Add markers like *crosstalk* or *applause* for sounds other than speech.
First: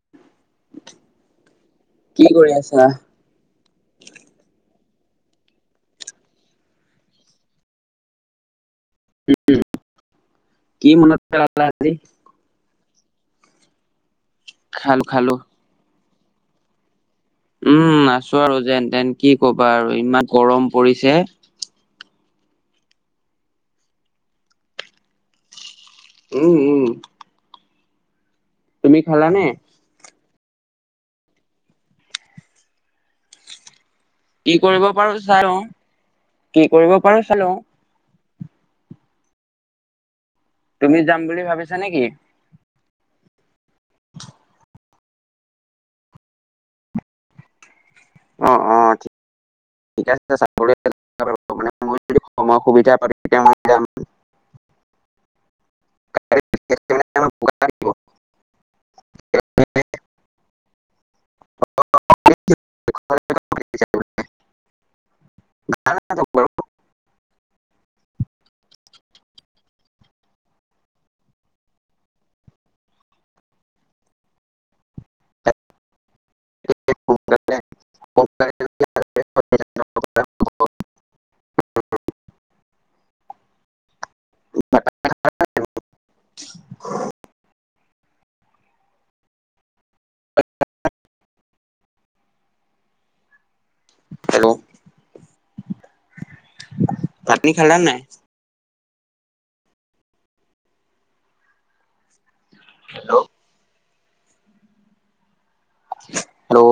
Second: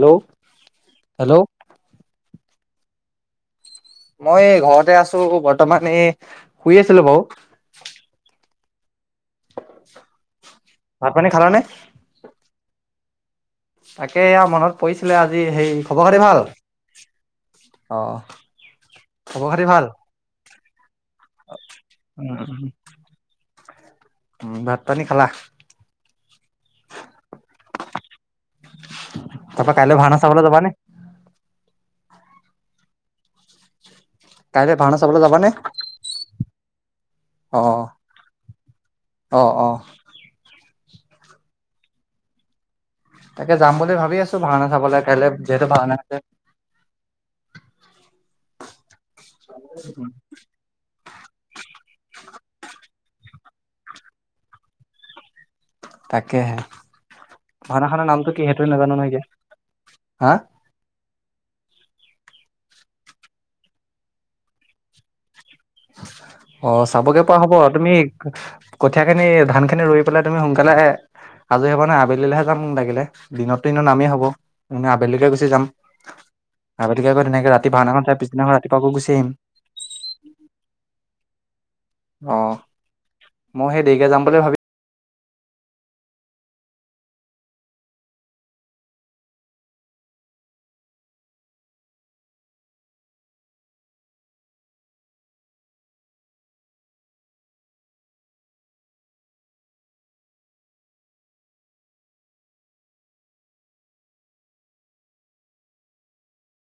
Hello, hello. অহ। মই ঘৰতে আছোঁ বৰ্তমান এই শুই আছিলোঁ বাৰু। *unintelligible* কি ভাত মনত পানী খালানে পেলালা আজি। তাকে এয়া মনত খালো পৰিছিলে খালো আজি সেই খবৰ খাতি ভাল। অ উম, আছো আৰু যেন তেন কি খবৰ খাতি কবা ভাল আৰু ইমান গৰম পৰিছে। উম, ভাত পানী খালা? উম, উম। তুমি খালানে? তাৰপা কাইলৈ ভাওনা চাবলৈ যাবানে? কি কাইলৈ কৰিব ভাওনা পাৰো চাবলৈ যাবা চাই নে? লওঁ কি কৰিব পাৰো চাই লওঁ আহ, আহ। তুমি যাম বুলি ভাবিছা নেকি? তাকে যাম বুলি ভাবি আছো ভাওনা চাবলৈ কাইলে যিহেতু ভাওনা আছে। অ, অ ঠিক আছে চাকৰি মান মই যদি সময় সুবিধা পা তেতিয়া মই যাম। তাকেহে। ভাওনা খনৰ নামটো কি সেইটোৱে নাজানো নহয় এতিয়া হা *inaudible* অ চাবগে পৰা হ'ব তুমি কঠিয়া খিনি ধান খিনি ৰুই পেলাই তুমি সোনকালে আজৰি হবা নে আবেলিলৈহে যাম লাগিলে দিনতো এনে নামেই হব এনেই আবেলিলিকে গুচি যাম আবেলিকে আকৌ তেনেকে ৰাতি ভাওনাখন চাই পিছদিনাখন ৰাতিপুৱ আকৌ গুচি আহিম আহ মই সেই দেৰিকে যাম বুলি ভাবি *inaudible* হেল্ল' পাটি খালা নাই হেল্ল' হেল্ল'